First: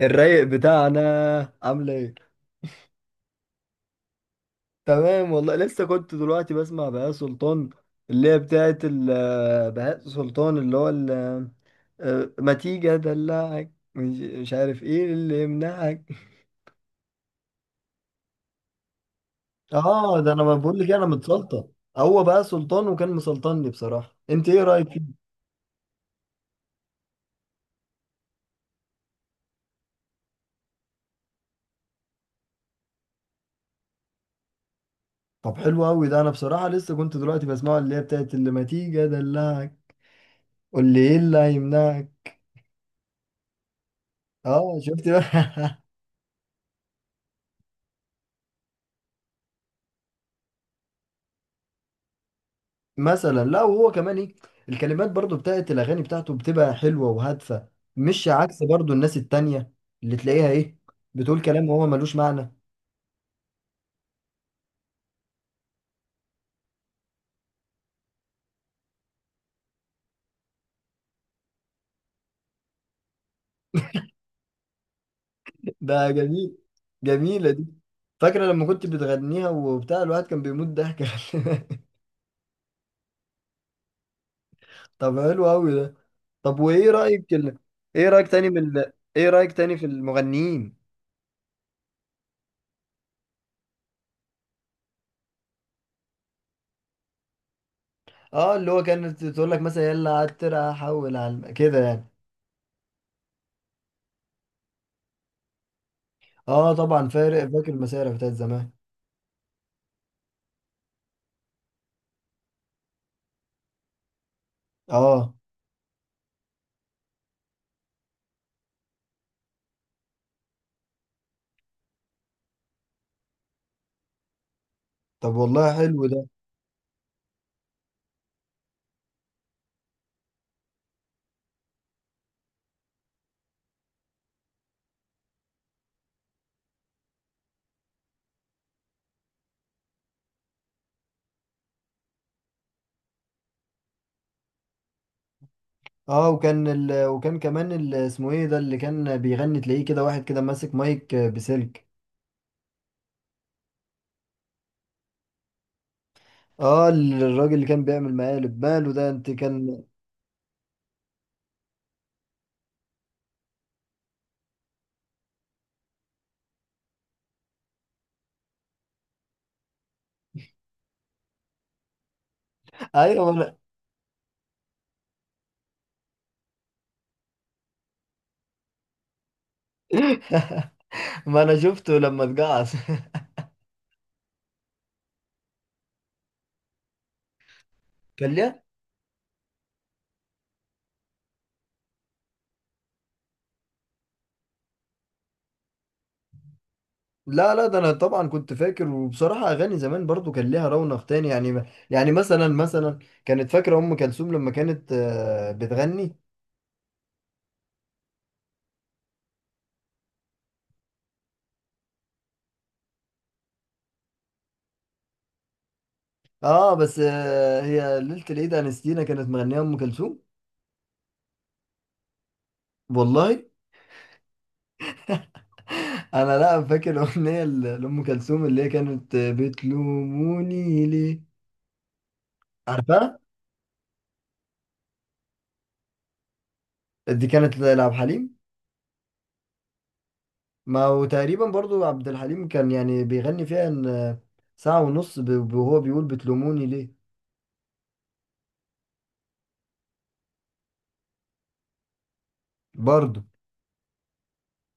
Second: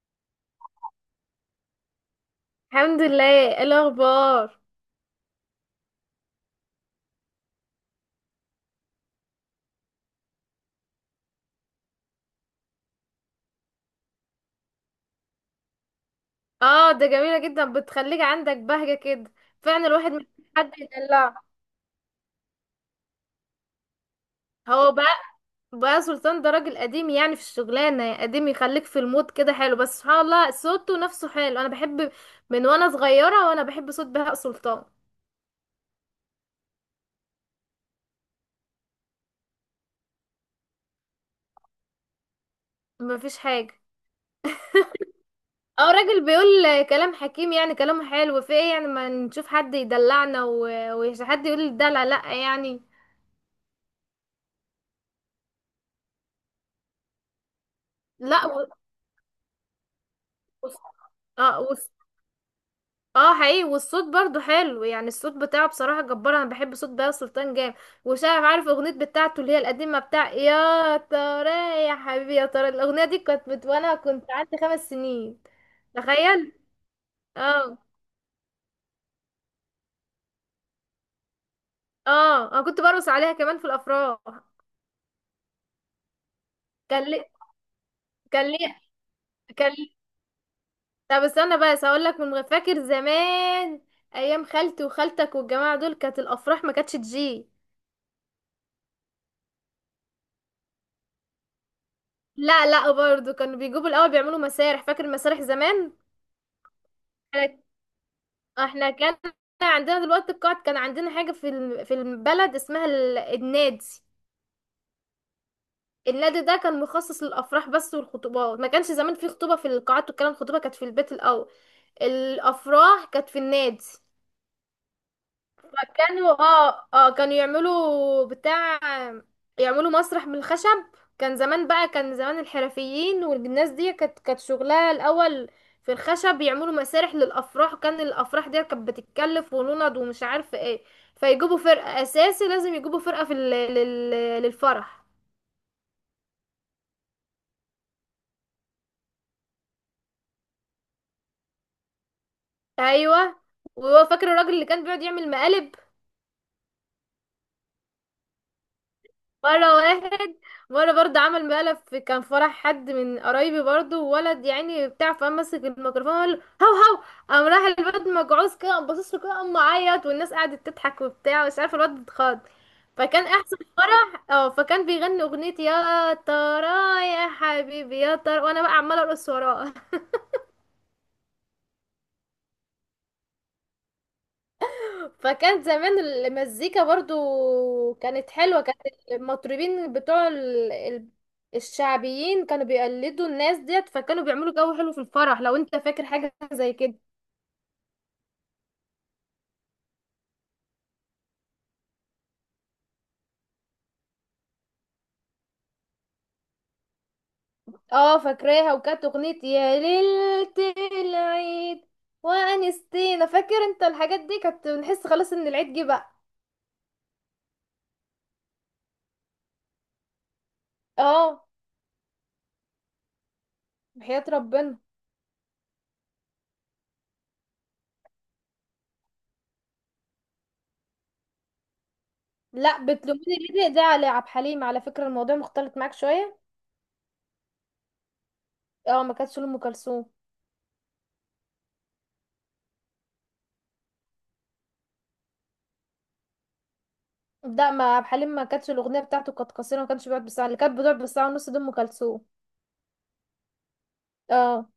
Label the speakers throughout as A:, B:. A: الرايق بتاعنا، عامله ايه؟
B: الحمد لله. إيه الاخبار؟
A: تمام والله، لسه كنت دلوقتي بسمع بهاء سلطان اللي هي بتاعت بهاء سلطان اللي هو ما تيجي ادلعك، مش عارف ايه اللي يمنعك.
B: اه، ده جميله جدا، بتخليك عندك بهجه كده. فعلا الواحد
A: اه
B: محتاج
A: ده انا ما
B: حد
A: بقول لك إيه، انا
B: يدلعه.
A: متسلطن. هو بقى سلطان وكان مسلطني بصراحه. انت ايه رايك
B: هو
A: فيه؟
B: بقى سلطان ده راجل قديم، يعني في الشغلانه قديم، يخليك في المود كده حلو. بس سبحان الله، صوته نفسه حلو. انا بحب من وانا صغيره، وانا بحب صوت بهاء سلطان.
A: طب حلو قوي ده. انا بصراحه لسه كنت دلوقتي بسمعه اللي هي بتاعت اللي ما تيجي ادلعك. قول لي ايه اللي هيمنعك.
B: مفيش حاجه.
A: اه شفت بقى.
B: اه، راجل بيقول كلام حكيم، يعني كلامه حلو. في ايه يعني؟ ما نشوف حد يدلعنا و- وحد يقول الدلع، لا يعني.
A: مثلا لا. وهو كمان ايه، الكلمات برضو بتاعت الاغاني بتاعته بتبقى حلوه وهادفه، مش
B: لا
A: عكس
B: و...
A: برضو الناس التانية اللي تلاقيها ايه، بتقول كلام
B: اه،
A: وهو ملوش معنى.
B: اه، حقيقي، والصوت برضو حلو يعني. الصوت بتاعه بصراحة جبار. انا بحب صوت بهاء سلطان جامد. وشايف عارف اغنية بتاعته اللي هي القديمة، بتاع يا ترى، يا حبيبي يا ترى؟ الاغنية دي كانت وانا كنت عندي 5 سنين.
A: ده
B: تخيل.
A: جميل. جميله دي.
B: اه،
A: فاكره لما كنت بتغنيها وبتاع، الواحد كان بيموت ضحك.
B: اه، انا كنت برقص عليها كمان في الافراح.
A: طب حلو قوي ده. طب وايه
B: كان لي
A: رايك ايه رايك تاني
B: كان لي
A: من ايه رايك
B: كان
A: تاني في
B: لي
A: المغنيين؟
B: طب استنى بس هقول لك من فاكر زمان. ايام خالتي وخالتك والجماعة دول، كانت الافراح ما كانتش تجي.
A: اه، اللي هو كانت تقول لك مثلا يلا عترة حول على كده يعني.
B: لا، لا، برضو كانوا بيجيبوا الاول، بيعملوا مسارح. فاكر المسارح زمان؟
A: اه طبعا فارق، فاكر المسارح بتاعت زمان.
B: احنا كان عندنا دلوقتي القاعد، كان عندنا حاجة في البلد اسمها النادي.
A: اه.
B: النادي ده كان مخصص للأفراح بس، والخطوبات ما كانش زمان في خطوبة في القاعات والكلام. الخطوبة كانت في البيت الأول. الأفراح كانت في النادي.
A: طب والله حلو ده.
B: كانوا، كانوا يعملوا بتاع، يعملوا مسرح من الخشب. كان زمان الحرفيين والناس دي، كانت شغلها الاول في الخشب، يعملوا مسارح للافراح. وكان الافراح دي كانت بتتكلف ونند ومش عارفه ايه. فيجيبوا فرقه، اساسي لازم يجيبوا فرقه للفرح.
A: اه وكان وكان كمان اسمه ايه ده اللي كان بيغني، تلاقيه كده واحد كده ماسك مايك بسلك.
B: ايوه. وهو فاكر الراجل اللي كان بيقعد يعمل مقالب؟
A: اه الراجل اللي كان بيعمل مقالب، ماله ده؟ انت
B: مرة
A: كان.
B: واحد، مرة برضه عمل مقلب في، كان فرح حد من قرايبي برضه، وولد يعني بتاع، فقام مسك الميكروفون وقال له: هو هو. قام راح الواد مجعوز كده، قام باصص له كده، قام معيط، والناس قعدت تضحك وبتاع، مش عارفة، الواد اتخض. فكان
A: ايوه ما
B: احسن فرح. اه، فكان بيغني اغنية يا ترى، يا حبيبي يا ترى، وانا بقى عمالة ارقص وراه.
A: انا. ما انا شفته لما اتجعص.
B: فكان زمان المزيكا برضو
A: كان
B: كانت حلوة.
A: ليها.
B: كانت المطربين بتوع الشعبيين كانوا بيقلدوا الناس ديت، فكانوا بيعملوا جو حلو في الفرح. لو انت فاكر حاجة زي كده.
A: لا لا، ده انا طبعا كنت فاكر. وبصراحه اغاني زمان برضو كان ليها رونق تاني يعني. يعني مثلا مثلا كانت فاكره ام كلثوم لما كانت بتغني.
B: اه، فاكراها، وكانت اغنية يا ليلة العيد وانستينا. فاكر انت الحاجات دي؟ كانت بنحس خلاص ان العيد جه بقى.
A: اه بس هي ليله العيد انستينا كانت مغنيه ام كلثوم.
B: اه،
A: والله
B: بحياة ربنا.
A: انا لا فاكر الاغنيه لام كلثوم اللي هي كانت بتلوموني ليه.
B: لا،
A: عارفها،
B: بتلوميني ليه ده على عبد الحليم. على فكرة الموضوع مختلط معاك شوية.
A: دي كانت لعبد الحليم.
B: اه، ما كانتش لأم كلثوم.
A: ما هو تقريبا برضو عبد الحليم كان يعني بيغني فيها ان ساعه ونص وهو بيقول بتلوموني ليه
B: ده ما عبد الحليم، ما كانتش الاغنيه بتاعته، كانت قصيره، ما كانش بيقعد بالساعه. اللي كانت بتقعد بالساعه ونص دي ام كلثوم.
A: برضو.
B: اه.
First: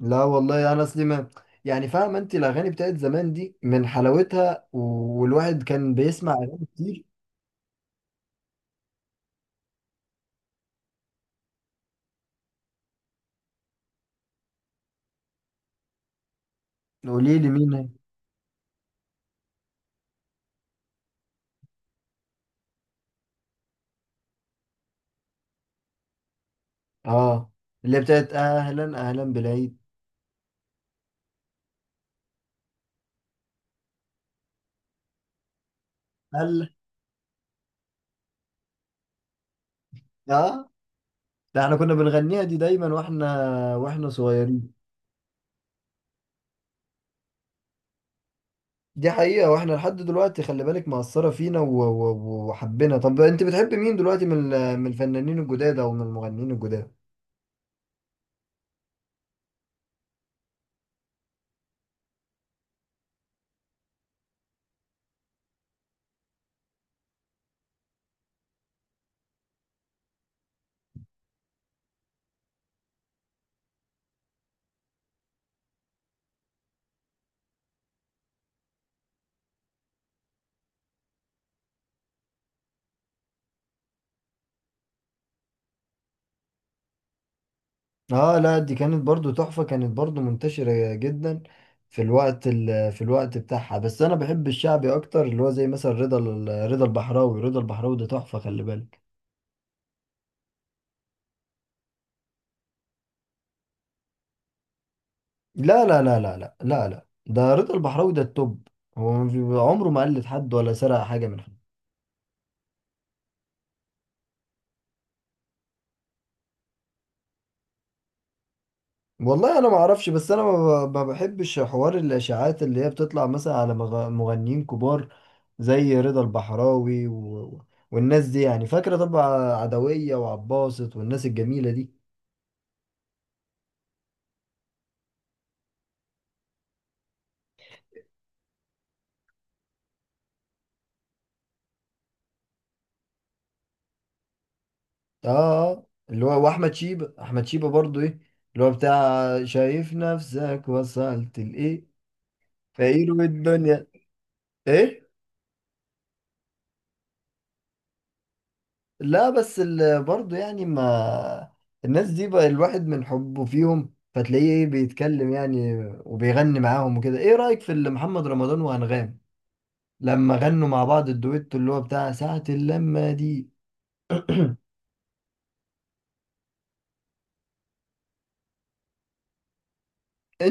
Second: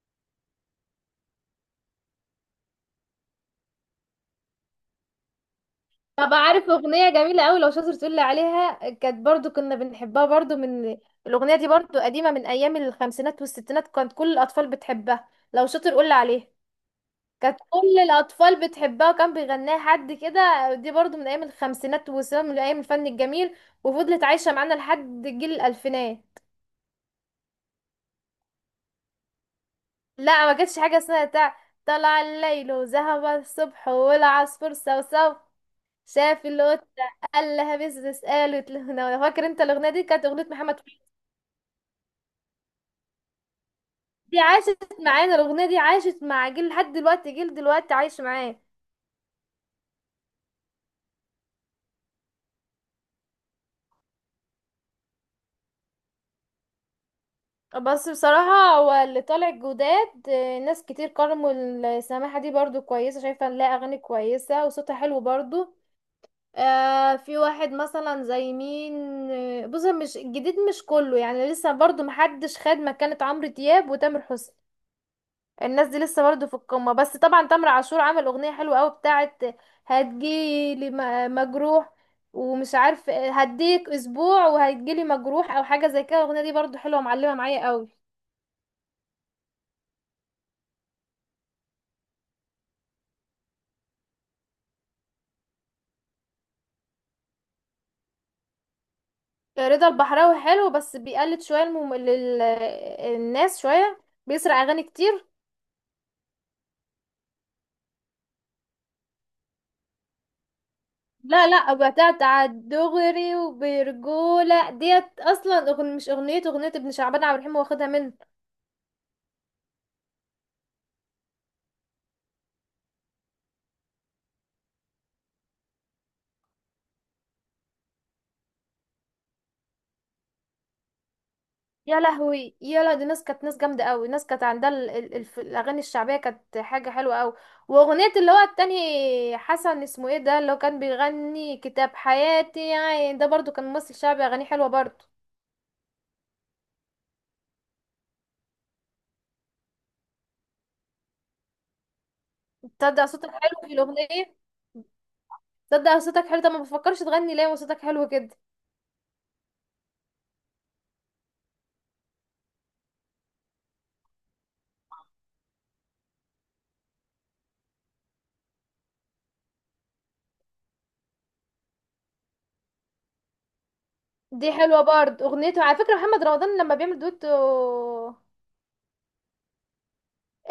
A: لا والله انا اصلي ما، يعني فاهمه انت الاغاني بتاعت زمان دي من حلاوتها والواحد كان بيسمع
B: طب
A: اغاني
B: عارف
A: كتير.
B: اغنيه جميله قوي لو شاطر تقول لي عليها؟ كانت برضو كنا بنحبها برضو من... الاغنيه دي برضو قديمه، من ايام الخمسينات والستينات، كانت كل الاطفال بتحبها. لو شاطر قول لي عليها.
A: قولي لي
B: كانت
A: مين هي.
B: كل الاطفال بتحبها، وكان بيغناها حد كده. دي برضو من ايام الخمسينات والستينات، من ايام الفن الجميل، وفضلت عايشه معانا لحد جيل الالفينات.
A: اه، اللي بتاعت اهلا اهلا بالعيد.
B: لا، ما كانتش حاجة اسمها طلع الليل وذهب الصبح والعصفور صوصو شاف
A: قال.
B: القطة قال لها بس قالت له أنا. فاكر انت الأغنية دي؟ كانت أغنية
A: اه
B: محمد فوزي.
A: ده احنا كنا بنغنيها دي دايما واحنا
B: دي
A: صغيرين.
B: عاشت معانا، الأغنية دي عاشت مع جيل، لحد دلوقتي جيل دلوقتي عايش معاه.
A: دي حقيقة، واحنا لحد دلوقتي خلي بالك مأثرة فينا وحبينا. طب انت بتحب مين دلوقتي من من الفنانين الجداد او من المغنيين الجداد؟
B: بس بصراحة، هو اللي طالع جداد ناس كتير قرموا. السماحة دي برضو كويسة، شايفة إن لها أغاني كويسة وصوتها حلو برضو. في واحد مثلا زي مين؟ بص، مش الجديد مش كله يعني، لسه برضو محدش خد مكانة عمرو دياب وتامر حسني. الناس دي لسه برضو في القمة. بس طبعا تامر عاشور عمل اغنية حلوة قوي بتاعت هتجيلي مجروح، ومش عارف هديك اسبوع وهتجيلي مجروح، او حاجة زي كده. الاغنية دي برضو حلوة، معلمة معايا قوي.
A: اه لا، دي كانت برضو تحفة، كانت برضو منتشرة جدا في الوقت في الوقت بتاعها. بس انا بحب الشعبي اكتر، اللي هو زي مثلا رضا رضا البحراوي. رضا البحراوي ده تحفة خلي بالك.
B: رضا البحراوي حلو، بس بيقلد شوية الناس شوية، بيسرق اغاني كتير.
A: لا لا لا لا لا لا لا، ده رضا البحراوي ده التوب. هو ما عمره ما قلد حد ولا سرق حاجة من
B: لا،
A: حد.
B: لا، بتاعت على الدغري وبرجولة ديت، اصلا مش اغنية، اغنية ابن شعبان عبد الرحيم واخدها منه.
A: والله انا ما اعرفش، بس انا ما ما بحبش حوار الاشاعات اللي هي بتطلع مثلا على مغنيين كبار زي رضا البحراوي و... والناس دي، يعني فاكره طبعا عدويه وعباسط والناس الجميله دي.
B: يا لهوي، يا لا، دي ناس كانت ناس جامدة قوي. ناس كانت عندها الاغاني الشعبية، كانت حاجة حلوة قوي. واغنية اللي هو التاني، حسن اسمه ايه ده، اللي هو كان بيغني كتاب حياتي يعني. ده برضو كان ممثل شعبي، اغانيه حلوة برضو.
A: اه اللي هو واحمد شيبه، احمد شيبه برضو ايه، اللي هو بتاع شايف نفسك وصلت لايه،
B: تصدق
A: فقير
B: صوتك حلو في
A: والدنيا.
B: الاغنية؟
A: ايه؟
B: تصدق صوتك حلو. طب ما بفكرش تغني ليه وصوتك حلو كده؟
A: لا بس برضه يعني ما، الناس دي بقى الواحد من حبه فيهم فتلاقيه ايه بيتكلم يعني وبيغني معاهم وكده. ايه رأيك في اللي محمد رمضان وأنغام لما غنوا مع بعض الدويتو اللي هو بتاع ساعة اللمة دي؟
B: دي حلوة برضو اغنيته، على فكرة محمد رمضان لما بيعمل دويتو.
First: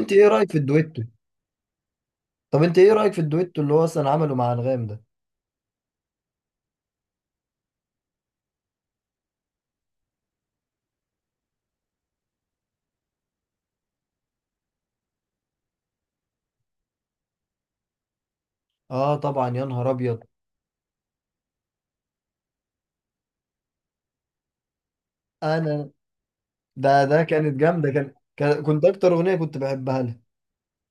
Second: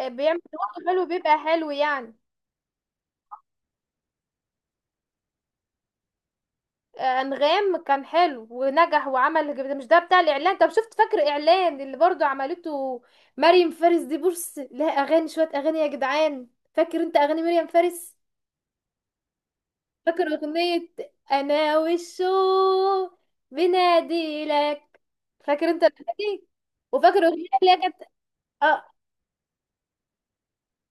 A: ايه
B: بيعمل
A: رأيك في
B: لوحده
A: الدويتو؟
B: حلو، بيبقى حلو يعني.
A: طب انت ايه رأيك في الدويتو اللي هو اصلا عمله مع أنغام ده؟
B: انغام كان حلو ونجح. وعمل، مش ده بتاع الاعلان؟ طب شفت فاكر اعلان اللي برضو عملته؟ مريم فارس دي بص، لها اغاني، شويه اغاني يا جدعان. فاكر انت اغاني مريم فارس؟
A: اه طبعا، يا نهار
B: فاكر
A: ابيض.
B: اغنيه انا والشوق بنادي لك؟ فاكر انت
A: انا
B: الاغنيه دي؟
A: ده
B: وفاكر
A: ده
B: اغنيه
A: كانت
B: اللي هي
A: جامدة،
B: كانت.
A: كنت
B: اه،
A: اكتر اغنية كنت بحبها لها.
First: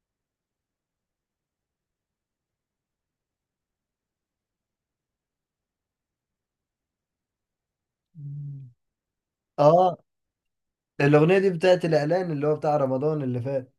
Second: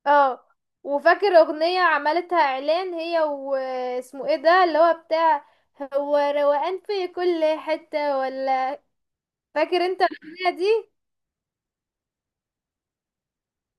B: اه، وفاكر اغنية عملتها اعلان، هي واسمه ايه ده، اللي هو بتاع، هو روقان في كل حتة ولا؟ فاكر
A: اه
B: انت الاغنية دي؟
A: الاغنية دي بتاعت الاعلان اللي هو بتاع رمضان اللي فات.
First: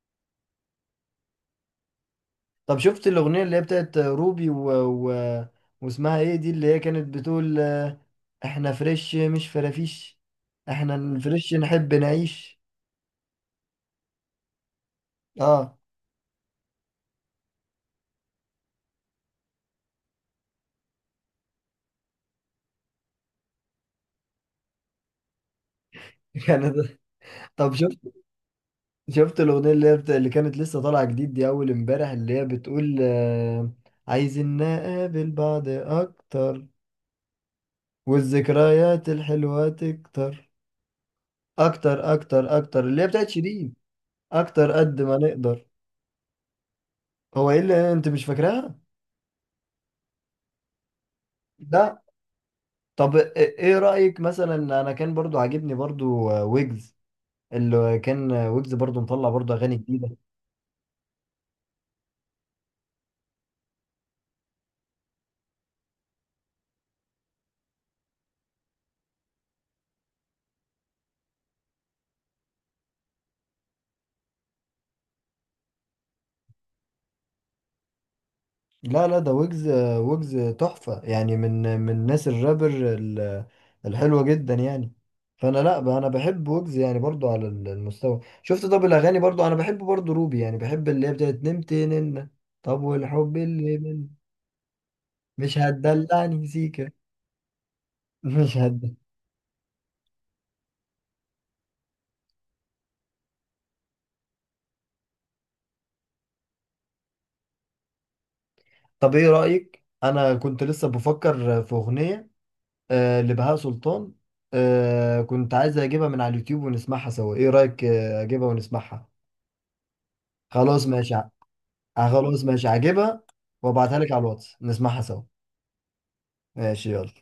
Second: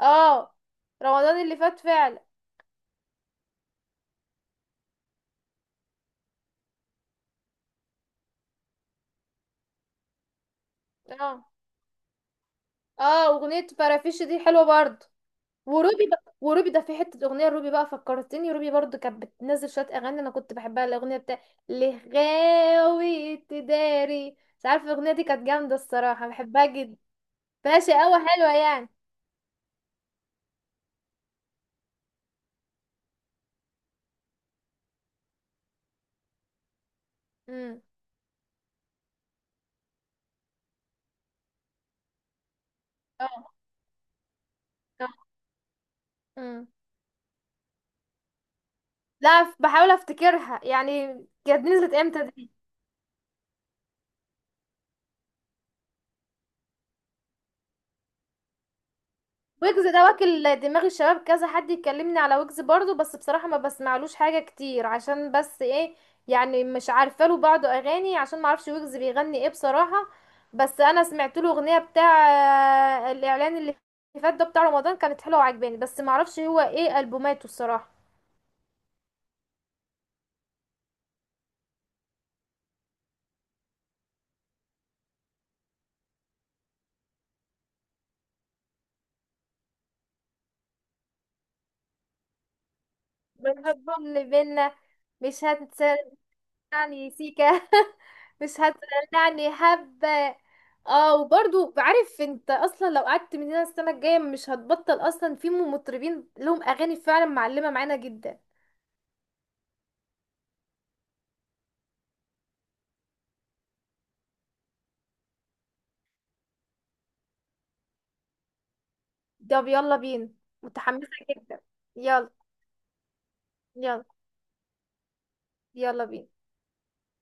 B: اه، رمضان اللي فات فعلا.
A: طب شفت الأغنية اللي هي بتاعت روبي و... واسمها ايه دي اللي هي كانت بتقول احنا فريش مش فرافيش، احنا
B: اه،
A: الفريش نحب نعيش.
B: اه، اغنية فرافيش دي حلوة برضه.
A: اه.
B: وروبي بقى، وروبي ده في حتة اغنية، روبي بقى فكرتني، روبي برضه كانت بتنزل شوية اغاني انا كنت بحبها، الاغنية بتاع اللي غاوي تداري. مش عارفة، الاغنية دي كانت جامدة الصراحة، بحبها
A: كانت.
B: جدا.
A: طب
B: ماشي
A: شفت،
B: قوي، حلوة يعني.
A: شفت الأغنية اللي هي اللي كانت لسه طالعة جديد دي أول امبارح اللي هي بتقول عايزين نقابل بعض أكتر،
B: امم.
A: والذكريات الحلوة تكتر، أكتر أكتر أكتر، اللي هي بتاعت
B: اه.
A: شيرين، أكتر قد ما نقدر.
B: امم.
A: هو ايه اللي انت مش فاكراها؟
B: لا، بحاول افتكرها يعني. كانت نزلت
A: لا.
B: امتى دي؟
A: طب ايه رأيك مثلا، انا كان برضو عاجبني برضو ويجز. اللي كان ويجز برضو مطلع برضو اغاني
B: ويجز ده
A: جديدة.
B: واكل دماغ الشباب، كذا حد يكلمني على ويجز برضو. بس بصراحة ما بسمعلوش حاجة كتير عشان بس ايه، يعني مش عارفة، له بعض اغاني، عشان ما اعرفش ويجز بيغني ايه بصراحة. بس انا سمعت له اغنية بتاع الاعلان اللي فات ده بتاع رمضان، كانت حلوة وعجباني. بس ما اعرفش هو ايه البوماته الصراحة.
A: لا لا ده ويجز، ويجز تحفة يعني، من من ناس الرابر الحلوة جدا يعني. فانا لا انا بحب ويجز يعني برضو على المستوى شفت. طب الاغاني برضو انا بحب برضو روبي، يعني بحب اللي هي بتاعت نمت نن. طب والحب اللي
B: بالحب
A: من،
B: اللي بينا مش
A: مش
B: هنسى.
A: هتدلعني سيكا.
B: يعني سيكا مش
A: مش هتدلعني.
B: هتدلعني حبة. اه، وبرضو بعرف انت اصلا لو قعدت من هنا السنة الجاية مش هتبطل. اصلا في مطربين لهم اغاني فعلا معلمة معانا جدا.
A: طب ايه رأيك، انا كنت لسه بفكر في اغنية لبهاء سلطان. كنت عايز اجيبها من على اليوتيوب ونسمعها سوا. ايه رأيك اجيبها ونسمعها؟
B: طب يلا بينا.
A: خلاص
B: متحمسة
A: ماشي
B: جدا. يلا،
A: خلاص ماشي هجيبها وابعتها
B: يلا،
A: لك على الواتس نسمعها سوا.
B: يلا بينا.
A: ماشي يلا.